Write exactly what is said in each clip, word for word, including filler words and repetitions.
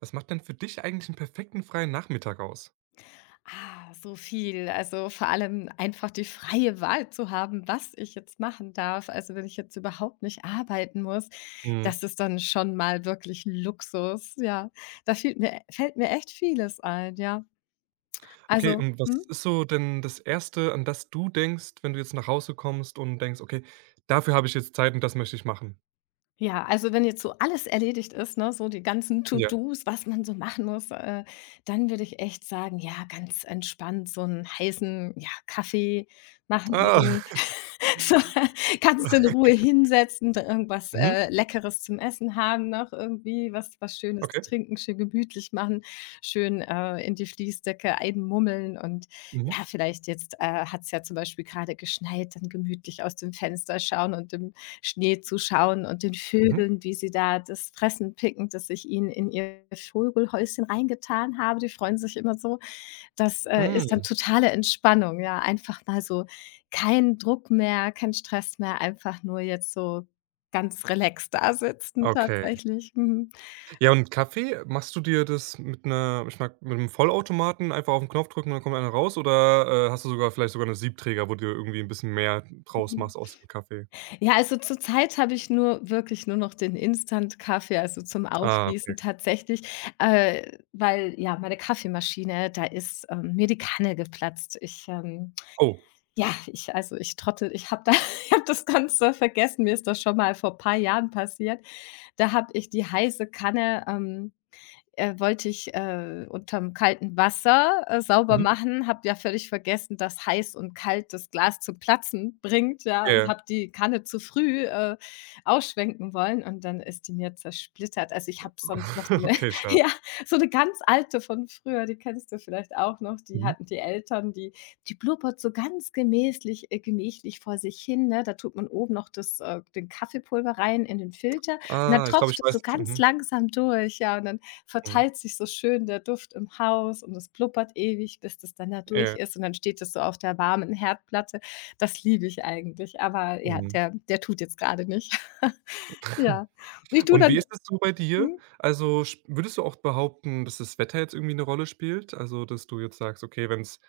Was macht denn für dich eigentlich einen perfekten freien Nachmittag aus? Ah, so viel. Also, vor allem einfach die freie Wahl zu haben, was ich jetzt machen darf. Also, wenn ich jetzt überhaupt nicht arbeiten muss, Mhm. das ist dann schon mal wirklich Luxus, ja. Da fehlt mir fällt mir echt vieles ein, ja. Okay, Also und was mhm. ist so denn das Erste, an das du denkst, wenn du jetzt nach Hause kommst und denkst: „Okay, dafür habe ich jetzt Zeit und das möchte ich machen?“ Ja, also wenn jetzt so alles erledigt ist, ne, so die ganzen Ja. To-dos, was man so machen muss, äh, dann würde ich echt sagen, ja, ganz entspannt so einen heißen, ja, Kaffee Ah. machen. So, kannst du in Ruhe hinsetzen, dann irgendwas, Mhm. äh, Leckeres zum Essen haben noch irgendwie, was was Schönes zu Okay. trinken, schön gemütlich machen, schön, äh, in die Fließdecke einmummeln und ja, Mhm. vielleicht jetzt, äh, hat es ja zum Beispiel gerade geschneit, dann gemütlich aus dem Fenster schauen und dem Schnee zuschauen und den Mhm. Vögeln, wie sie da das Fressen picken, das ich ihnen in ihr Vogelhäuschen reingetan habe. Die freuen sich immer so. Das, äh, ist dann Hm. totale Entspannung, ja. Einfach mal so kein Druck mehr, kein Stress mehr, einfach nur jetzt so ganz relaxed dasitzen Okay. tatsächlich. Mhm. Ja, und Kaffee, machst du dir das mit einer, ich meine, mit einem Vollautomaten einfach auf den Knopf drücken und dann kommt einer raus oder, äh, hast du sogar vielleicht sogar einen Siebträger, wo du irgendwie ein bisschen mehr draus Mhm. machst aus dem Kaffee? Ja, also zurzeit habe ich nur wirklich nur noch den Instant-Kaffee, also zum Ah, okay. Aufgießen tatsächlich, äh, weil, ja, meine Kaffeemaschine, da ist, ähm, mir die Kanne geplatzt. Ich, ähm Oh. ja, ich also, ich trottel ich habe da ich habe das ganze vergessen. Mir ist das schon mal vor ein paar Jahren passiert. Da habe ich die heiße Kanne, ähm äh, wollte ich, äh, unterm kalten Wasser, äh, sauber Mhm. machen, habe ja völlig vergessen, dass heiß und kalt das Glas zum Platzen bringt, ja, Ja, und ja. habe die Kanne zu früh, äh, ausschwenken wollen und dann ist die mir zersplittert. Also, ich habe sonst noch so eine, Okay, schade. ja, so eine ganz alte von früher, die kennst du vielleicht auch noch, die Mhm. hatten die Eltern, die die blubbert so ganz gemächlich, äh, gemächlich vor sich hin, ne? Da tut man oben noch das, äh den Kaffeepulver rein in den Filter und dann Ah, ich glaube, ich tropft es weiß so ganz mhm, langsam durch, ja, und dann mhm, verteilt sich so schön der Duft im Haus und es blubbert ewig, bis das dann da durch ja, ist und dann steht es so auf der warmen Herdplatte. Das liebe ich eigentlich, aber ja, mhm. der der tut jetzt grade nicht. Ja. Ich tue Und dann wie ist es so bei dir? mhm. Also, sch würdest du auch behaupten, dass das Wetter jetzt irgendwie eine Rolle spielt? Also, dass du jetzt sagst: „Okay, wenn es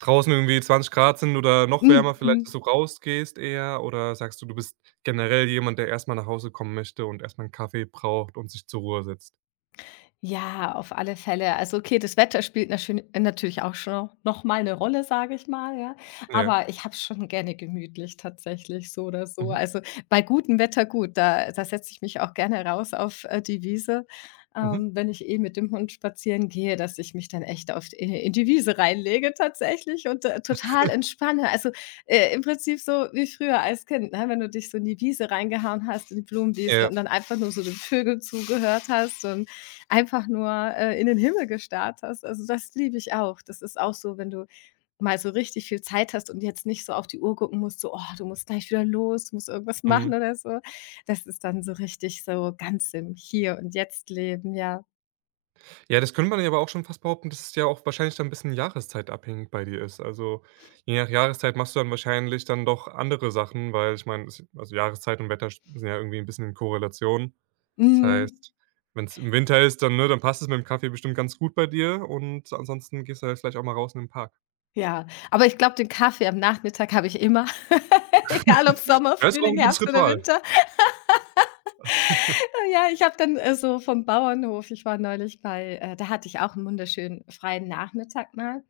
draußen irgendwie zwanzig Grad sind oder noch wärmer Mhm. vielleicht, dass Mhm. du rausgehst eher?“ Oder sagst du, du bist generell jemand, der erst mal nach Hause kommen möchte und erst mal 'n Kaffee braucht und sich zur Ruhe setzt? Ja, auf alle Fälle. Also okay, das Wetter spielt naschön natürlich auch schon noch mal eine Rolle, sage ich mal, ja. Ja. Aber ich habe es schon gerne gemütlich tatsächlich, so oder so. Mhm, Also, bei gutem Wetter gut, da da setze ich mich auch gerne raus auf, äh, die Wiese, mhm. ähm, wenn ich eh mit dem Hund spazieren gehe, dass ich mich dann echt auf in in die Wiese reinlege tatsächlich und, äh, total entspanne. Also, äh, im Prinzip so wie früher als Kind, ne, wenn du dich so in die Wiese reingehauen hast, in die Ja, Blumenwiese und dann einfach nur so den Vögeln zugehört hast und einfach nur, äh, in den Himmel gestarrt hast. Also, das liebe ich auch. Das ist auch so, wenn du mal so richtig viel Zeit hast und jetzt nicht so auf die Uhr gucken musst, so: „Oh, du musst gleich wieder los, du musst irgendwas mhm. machen oder so.“ Das ist dann so richtig so ganz im Hier und Jetzt leben, ja. Ja, das könnte man ja aber auch schon fast behaupten, dass es ja auch wahrscheinlich dann ein bisschen jahreszeitabhängig bei dir ist. Also, je nach Jahreszeit machst du dann wahrscheinlich dann doch andere Sachen, weil ich meine, es also, Jahreszeit und Wetter sind ja irgendwie ein bisschen in Korrelation. Das Mhm. heißt, wenn es im Winter ist, dann ne, dann passt es mit dem Kaffee bestimmt ganz gut bei dir und ansonsten gehst du ja vielleicht auch mal raus in den Park. Ja, aber ich glaube, den Kaffee am Nachmittag habe ich immer, egal ob Sommer, Ja, ist auch Frühling, ein gutes Herbst oder Ritual. Winter. Ja, ich habe dann, äh, so vom Bauernhof ich war neulich bei äh, da hatte ich auch einen wunderschönen freien Nachmittag mal.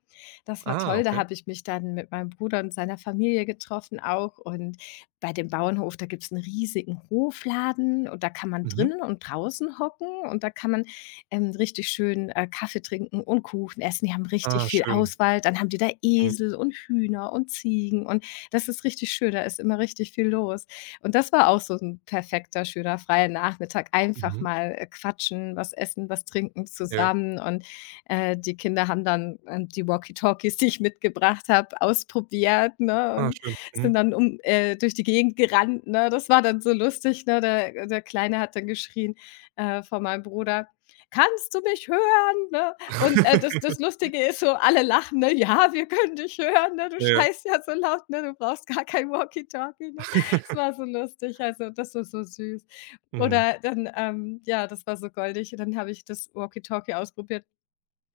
Das war Ah, toll, da okay. habe ich mich dann mit meinem Bruder und seiner Familie getroffen auch und bei dem Bauernhof, da gibt's einen riesigen Hofladen und da kann man Mhm. drinnen und draußen hocken und da kann man, ähm, richtig schön, äh, Kaffee trinken und Kuchen essen. Die haben Ah, richtig viel schön. Auswahl, dann haben die da Mhm, Esel und Hühner und Ziegen und das ist richtig schön, da ist immer richtig viel los. Und das war auch so ein perfekter, schöner freier Nachmittag. Einfach mhm. mal, äh, quatschen, was essen, was trinken Ja. zusammen und, äh, die Kinder haben dann, ähm, die Walkie-Talkies, die ich mitgebracht habe, ausprobiert, ne, Ah, und schön. sind Mhm. dann um äh, durch die Gegend gerannt, ne? Das war dann so lustig, ne? Der der Kleine hat dann geschrien, äh, von meinem Bruder: „Kannst du mich hören?“, ne? Und, äh, das das Lustige ist so, alle lachen, ne: „Ja, wir können dich hören, ne? Du Ja. scheißt ja so laut, ne? Du brauchst gar kein Walkie-Talkie“, ne? Es war so lustig, also das war so süß. Mhm. Oder dann, ähm ja, das war so goldig. Dann habe ich das Walkie-Talkie ausprobiert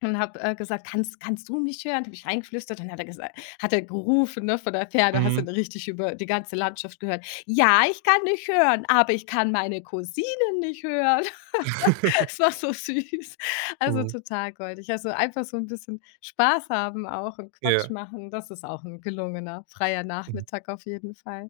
und habe, äh, gesagt: „Kannst kannst du mich hören?“ Habe ich reingeflüstert dann hat er gesagt, hat er gerufen, ne, von der Ferne, hast du Mhm. dann richtig über die ganze Landschaft gehört: „Ja, ich kann dich hören, aber ich kann meine Cousine nicht hören.“ Es war so süß, also Mhm. total goldig. Also einfach so ein bisschen Spaß haben auch und Quatsch Ja. machen, das ist auch ein gelungener freier Mhm. Nachmittag auf jeden Fall.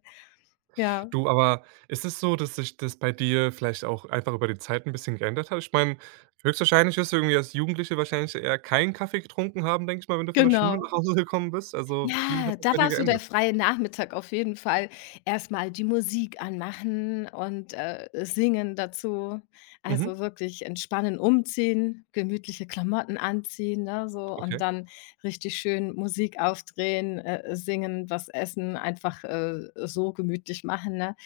Ja. Du, aber ist es so, dass sich das bei dir vielleicht auch einfach über die Zeit ein bisschen geändert hat? Ich meine, höchstwahrscheinlich wirst du irgendwie als Jugendliche wahrscheinlich eher keinen Kaffee getrunken haben, denke ich mal, wenn du von der Schule Genau. nach Hause gekommen bist. Also, wie hat Ja, sich da bei dir war so der geändert? freie Nachmittag auf jeden Fall. Erst mal die Musik anmachen und, äh, singen dazu. Mhm. Also, wirklich entspannen, umziehen, gemütliche Klamotten anziehen, ne, so und Okay. dann richtig schön Musik aufdrehen, äh, singen, was essen, einfach, äh, so gemütlich machen, ne?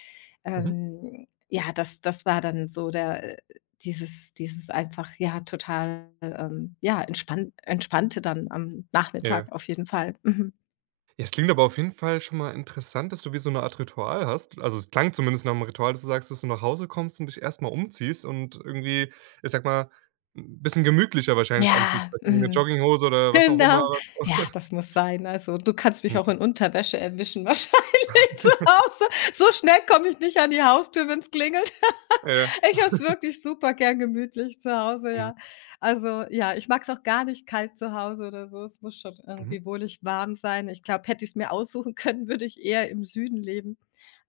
Mhm. Ähm, ja, das das war dann so der äh, dieses dieses einfach, ja, total, ähm, ja, entspann Entspannte dann am Nachmittag Ja. auf jeden Fall. Mhm. Ja, es klingt aber auf jeden Fall schon mal interessant, dass du wie so eine Art Ritual hast. Also, es klang zumindest nach einem Ritual, dass du sagst, dass du nach Hause kommst und dich erstmal umziehst und irgendwie, ich sag mal, 'n bisschen gemütlicher wahrscheinlich anziehst, Ja, vielleicht irgendwie 'ne mhm. Jogginghose oder was auch immer. Genau. Ja, das muss sein. Also, du kannst mich auch Mhm. in Unterwäsche erwischen wahrscheinlich zu Hause. So schnell komme ich nicht an die Haustür, wenn's klingelt. Ja. Ich habe es wirklich super gern gemütlich zu Hause, Mhm. ja. Also, ja, ich mag es auch gar nicht kalt zu Hause oder so. Es muss schon Mhm. irgendwie wohlig warm sein. Ich glaube, hätte ich es mir aussuchen können, würde ich eher im Süden leben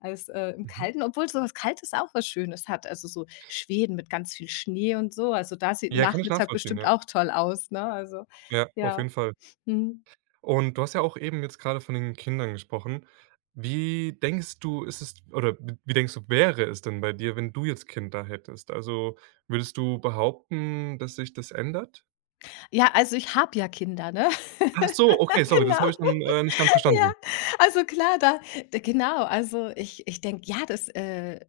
als, äh, im Mhm. Kalten, obwohl sowas Kaltes auch was Schönes hat. Also, so Schweden mit ganz viel Schnee und so. Also, da sieht 'n Ja, kann ich Nachmittag nachvollziehen, bestimmt ja. auch toll aus, ne? Also, Ja, auf jeden ja. Fall. Mhm. Und du hast ja auch eben jetzt gerade von den Kindern gesprochen. Wie denkst du, ist es oder w wie denkst du, wäre es denn bei dir, wenn du jetzt Kinder hättest? Also, würdest du behaupten, dass sich das ändert? Ja, also ich habe ja Kinder, ne? Ach so, okay, sorry, das Genau. habe ich dann, äh, nicht ganz Ja, verstanden. also klar, da d genau, also ich ich denke, ja, das, äh,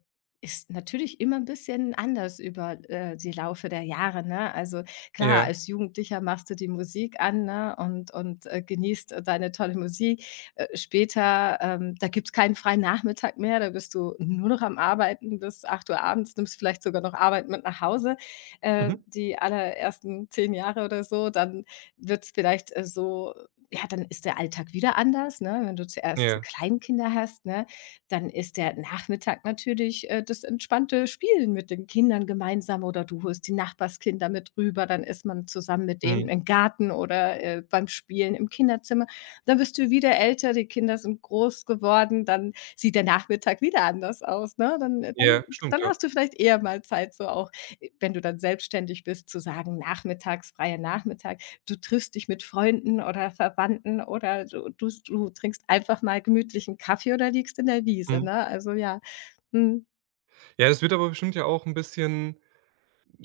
ist natürlich immer ein bisschen anders über, äh, die Laufe der Jahre, ne? Also klar, Ja. als Jugendlicher machst du die Musik an, ne, und und, äh, genießt, äh, deine tolle Musik. Äh, später, ähm, da gibt's keinen freien Nachmittag mehr, da bist du nur noch am Arbeiten bis acht Uhr abends, nimmst vielleicht sogar noch Arbeit mit nach Hause, äh, Mhm. die allerersten zehn Jahre oder so. Dann wird's vielleicht, äh, so ja, dann ist der Alltag wieder anders, ne? Wenn du zuerst Ja. Kleinkinder hast, ne, dann ist der Nachmittag natürlich, äh, das entspannte Spielen mit den Kindern gemeinsam oder du holst die Nachbarskinder mit rüber, dann ist man zusammen mit denen Mhm. im Garten oder, äh, beim Spielen im Kinderzimmer. Dann wirst du wieder älter, die Kinder sind groß geworden, dann sieht der Nachmittag wieder anders aus, ne? Dann äh, dann Ja, stimmt, dann ja. hast du vielleicht eher mal Zeit, so auch, äh, wenn du dann selbstständig bist, zu sagen: „Nachmittags, freier Nachmittag.“ du triffst dich mit Freunden oder Verwandten oder du du du trinkst einfach mal gemütlichen Kaffee oder liegst in der Wiese, Mhm. ne? Also ja. Mhm. Ja, das wird aber bestimmt ja auch ein bisschen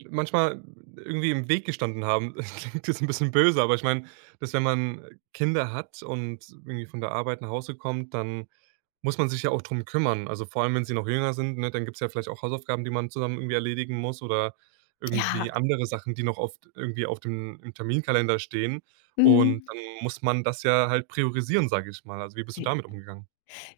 manchmal irgendwie im Weg gestanden haben. Das Klingt jetzt ein bisschen böse, aber ich meine, dass wenn man Kinder hat und irgendwie von der Arbeit nach Hause kommt, dann muss man sich ja auch drum kümmern. Also, vor allem, wenn sie noch jünger sind, ne, dann gibt's ja vielleicht auch Hausaufgaben, die man zusammen irgendwie erledigen muss oder irgendwie Ja. andere Sachen, die noch oft irgendwie auf dem im Terminkalender stehen. Und Mhm. dann muss man das ja halt priorisieren, sage ich mal. Also, wie bist du damit umgegangen?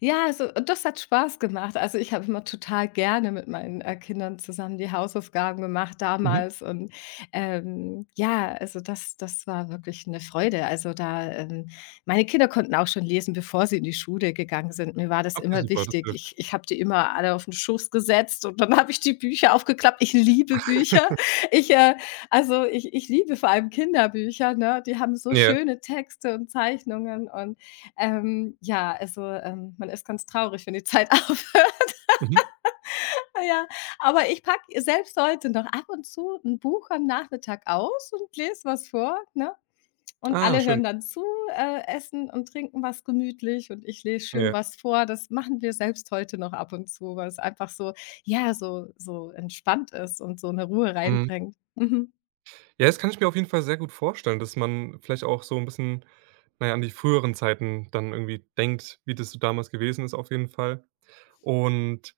Ja, also das hat Spaß gemacht. Also, ich habe immer total gerne mit meinen, äh, Kindern zusammen die Hausaufgaben gemacht Mhm. damals und, ähm, ja, also das das war wirklich eine Freude. Also da, ähm meine Kinder konnten auch schon lesen, bevor sie in die Schule gegangen sind. Mir war das Okay, immer super, das wichtig. hilft. Ich ich habe die immer alle auf den Schoß gesetzt und dann habe ich die Bücher aufgeklappt. Ich liebe Bücher. Ich, äh also ich ich liebe vor allem Kinderbücher, ne? Die haben so Ja. schöne Texte und Zeichnungen und ähm, ja, also, ähm, man ist ganz traurig, wenn die Zeit aufhört. Mhm. Ja, aber ich packe selbst heute noch ab und zu ein Buch am Nachmittag aus und lese was vor, ne? Und Ah, alle schön. hören dann zu, äh, essen und trinken was gemütlich und ich lese schön Ja. was vor. Das machen wir selbst heute noch ab und zu, weil es einfach so ja, so so entspannt ist und so eine Ruhe Mhm. reinbringt. Mhm. Ja, das kann ich mir auf jeden Fall sehr gut vorstellen, dass man vielleicht auch so ein bisschen, naja, an die früheren Zeiten dann irgendwie denkt, wie das so damals gewesen ist auf jeden Fall. Und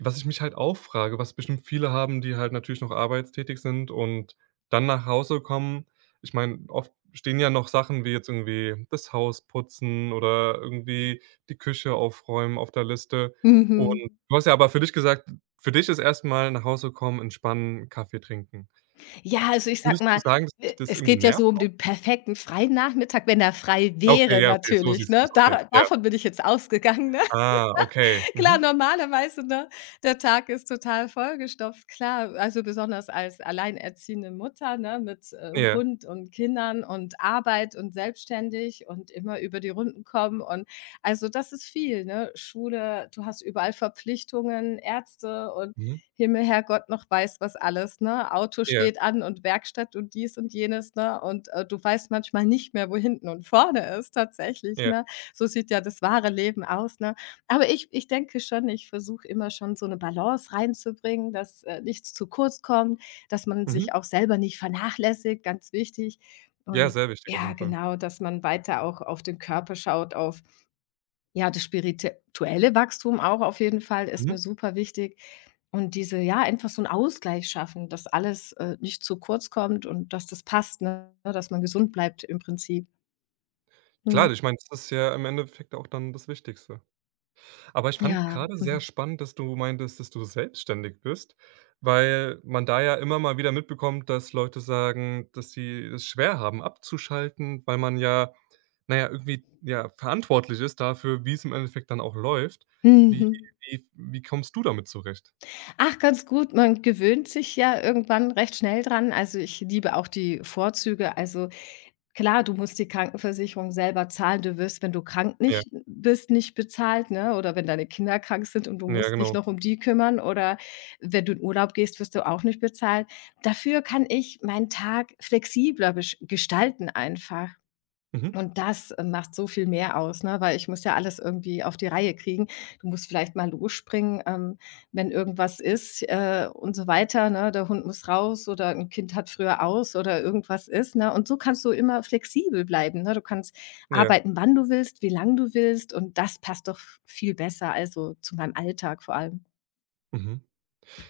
was ich mich halt auch frage, was bestimmt viele haben, die halt natürlich noch arbeitstätig sind und dann nach Hause kommen. Ich meine, oft stehen ja noch Sachen wie jetzt irgendwie das Haus putzen oder irgendwie die Küche aufräumen auf der Liste. Und Mhm. du hast ja aber für dich gesagt, für dich ist erstmal nach Hause kommen, entspannen, Kaffee trinken. Ja, also ich sag Würdest du mal, sagen, dass e dich das es irgendwie geht ja so nervt um auch? den perfekten freien Nachmittag, wenn er frei Ah, okay, wäre ja, okay, so natürlich, siehst du das, ne? okay, Da ja. davon bin ich jetzt ausgegangen, ne? Ah, okay, Klar, mhm, normalerweise, ne, der Tag ist total vollgestopft, klar. Also, besonders als alleinerziehende Mutter, ne, mit, äh, ja, Hund und Kindern und Arbeit und selbstständig und immer über die Runden kommen und also, das ist viel, ne? Schule, du hast überall Verpflichtungen, Ärzte und mhm, Himmel, Herrgott, noch weiß was alles, ne? Auto ja, steht an und Werkstatt und dies und jenes, ne? Und, äh, du weißt manchmal nicht mehr, wo hinten und vorne ist tatsächlich, ja, ne? So sieht ja das wahre Leben aus, ne? Aber ich ich denke schon, ich versuche immer schon so eine Balance reinzubringen, dass, äh, nichts zu kurz kommt, dass man mhm. sich auch selber nicht vernachlässigt, ganz wichtig. Ja, Und sehr wichtig auf ja, jeden Fall. genau, dass man weiter auch auf den Körper schaut, auf ja, das spirituelle Wachstum auch auf jeden Fall ist Mhm. mir super wichtig. Und diese ja, einfach so 'n Ausgleich schaffen, dass alles, äh, nicht zu kurz kommt und dass das passt, ne, dass man gesund bleibt im Prinzip. Mhm. Klar, ich meine, das ist ja im Endeffekt auch dann das Wichtigste. Aber ich fand Ja. gerade sehr spannend, dass du meintest, dass du selbstständig bist, weil man da ja immer mal wieder mitbekommt, dass Leute sagen, dass sie es schwer haben abzuschalten, weil man ja, naja irgendwie, ja, verantwortlich ist dafür, wie es im Endeffekt dann auch läuft. Wie wie wie kommst du damit zurecht? Ach, ganz gut. Man gewöhnt sich ja irgendwann recht schnell dran. Also, ich liebe auch die Vorzüge. Also, klar, du musst die Krankenversicherung selber zahlen. Du wirst, wenn du krank Ja, nicht bist, nicht bezahlt, ne, oder wenn deine Kinder krank sind und du ja, musst dich genau. noch um die kümmern oder wenn du in Urlaub gehst, wirst du auch nicht bezahlt. Dafür kann ich meinen Tag flexibler besch gestalten einfach. Mhm. Und das, äh, macht so viel mehr aus, ne, weil ich muss ja alles irgendwie auf die Reihe kriegen. Du musst vielleicht mal losspringen, ähm, wenn irgendwas ist, äh, und so weiter, ne? Der Hund muss raus oder ein Kind hat früher aus oder irgendwas ist, ne? Und so kannst du immer flexibel bleiben, ne? Du kannst Ja. arbeiten, wann du willst, wie lang du willst und das passt doch viel besser, also, zu meinem Alltag vor allem. Mhm.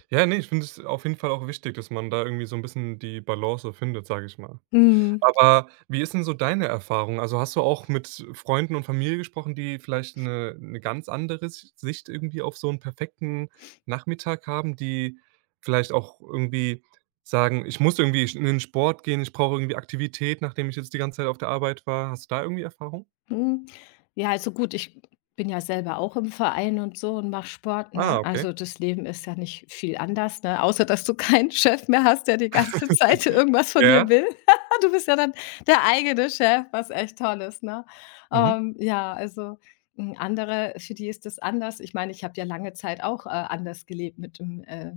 Ja, nee, ich finde es auf jeden Fall auch wichtig, dass man da irgendwie so ein bisschen die Balance findet, sage ich mal. Mhm. Aber wie ist denn so deine Erfahrung? Also, hast du auch mit Freunden und Familie gesprochen, die vielleicht eine eine ganz andere Si Sicht irgendwie auf so einen perfekten Nachmittag haben, die vielleicht auch irgendwie sagen: „Ich muss irgendwie in den Sport gehen, ich brauche irgendwie Aktivität, nachdem ich jetzt die ganze Zeit auf der Arbeit war.“ Hast du da irgendwie Erfahrung? Hm, ja, also gut, ich bin ja selber auch im Verein und so und mache Sport, Ah, ne? okay. Also, das Leben ist ja nicht viel anders, ne? Außer, dass du keinen Chef mehr hast, der die ganze Zeit irgendwas von dir Ja. will. Du bist ja dann der eigene Chef, was echt toll ist, ne? Mhm. Ähm, ja, also, hm, andere für die ist das anders. Ich meine, ich habe ja lange Zeit auch, äh, anders gelebt mit dem, äh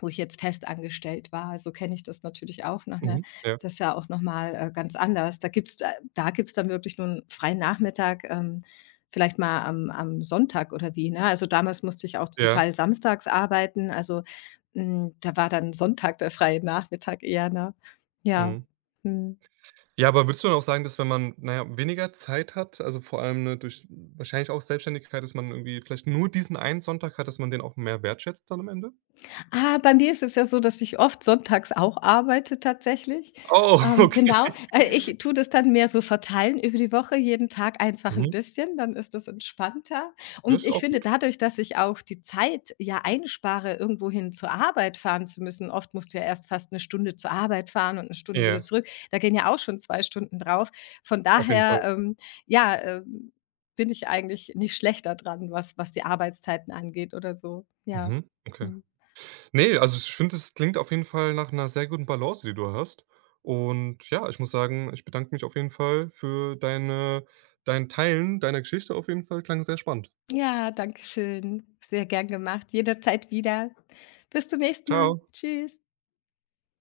wo ich jetzt fest angestellt war. So kenne ich das natürlich auch noch, ne? Mhm. Ja. Das ist ja auch nochmal äh, ganz anders. Da gibt's da da gibt's dann wirklich nur einen freien Nachmittag, ähm, vielleicht mal am am Sonntag oder wie, ne? Also, damals musste ich auch zum Ja. Teil samstags arbeiten. Also, hm, da war dann Sonntag der freie Nachmittag eher, ne? Ja. Mhm. Mhm. Ja, aber würdest du dann auch sagen, dass wenn man, naja, weniger Zeit hat, also vor allem, ne, durch wahrscheinlich auch Selbstständigkeit, dass man irgendwie vielleicht nur diesen einen Sonntag hat, dass man den auch mehr wertschätzt dann am Ende? Ah, bei mir ist es ja so, dass ich oft sonntags auch arbeite tatsächlich. Oh, Ähm, genau. okay. Äh, ich tue das dann mehr so verteilen über die Woche, jeden Tag einfach ein Mhm. bisschen, dann ist das entspannter. Das Und ist ich auch finde, gut. dadurch, dass ich auch die Zeit ja einspare, irgendwohin zur Arbeit fahren zu müssen oft musst du ja erst fast eine Stunde zur Arbeit fahren und eine Stunde wieder Ja, zurück. Da gehen ja auch schon zwei Stunden drauf. Von auf jeden Fall. daher, ähm, ja, ähm, bin ich eigentlich nicht schlechter dran, was was die Arbeitszeiten angeht oder so. Ja. Mhm, okay. Mhm. Ne, also ich finde, es klingt auf jeden Fall nach einer sehr guten Balance, die du hast. Und ja, ich muss sagen, ich bedanke mich auf jeden Fall für deine dein Teilen deiner Geschichte auf jeden Fall. Klang sehr spannend. Ja, danke schön. Sehr gern gemacht. Jederzeit wieder. Bis zum nächsten Mal. Ciao. Tschüss.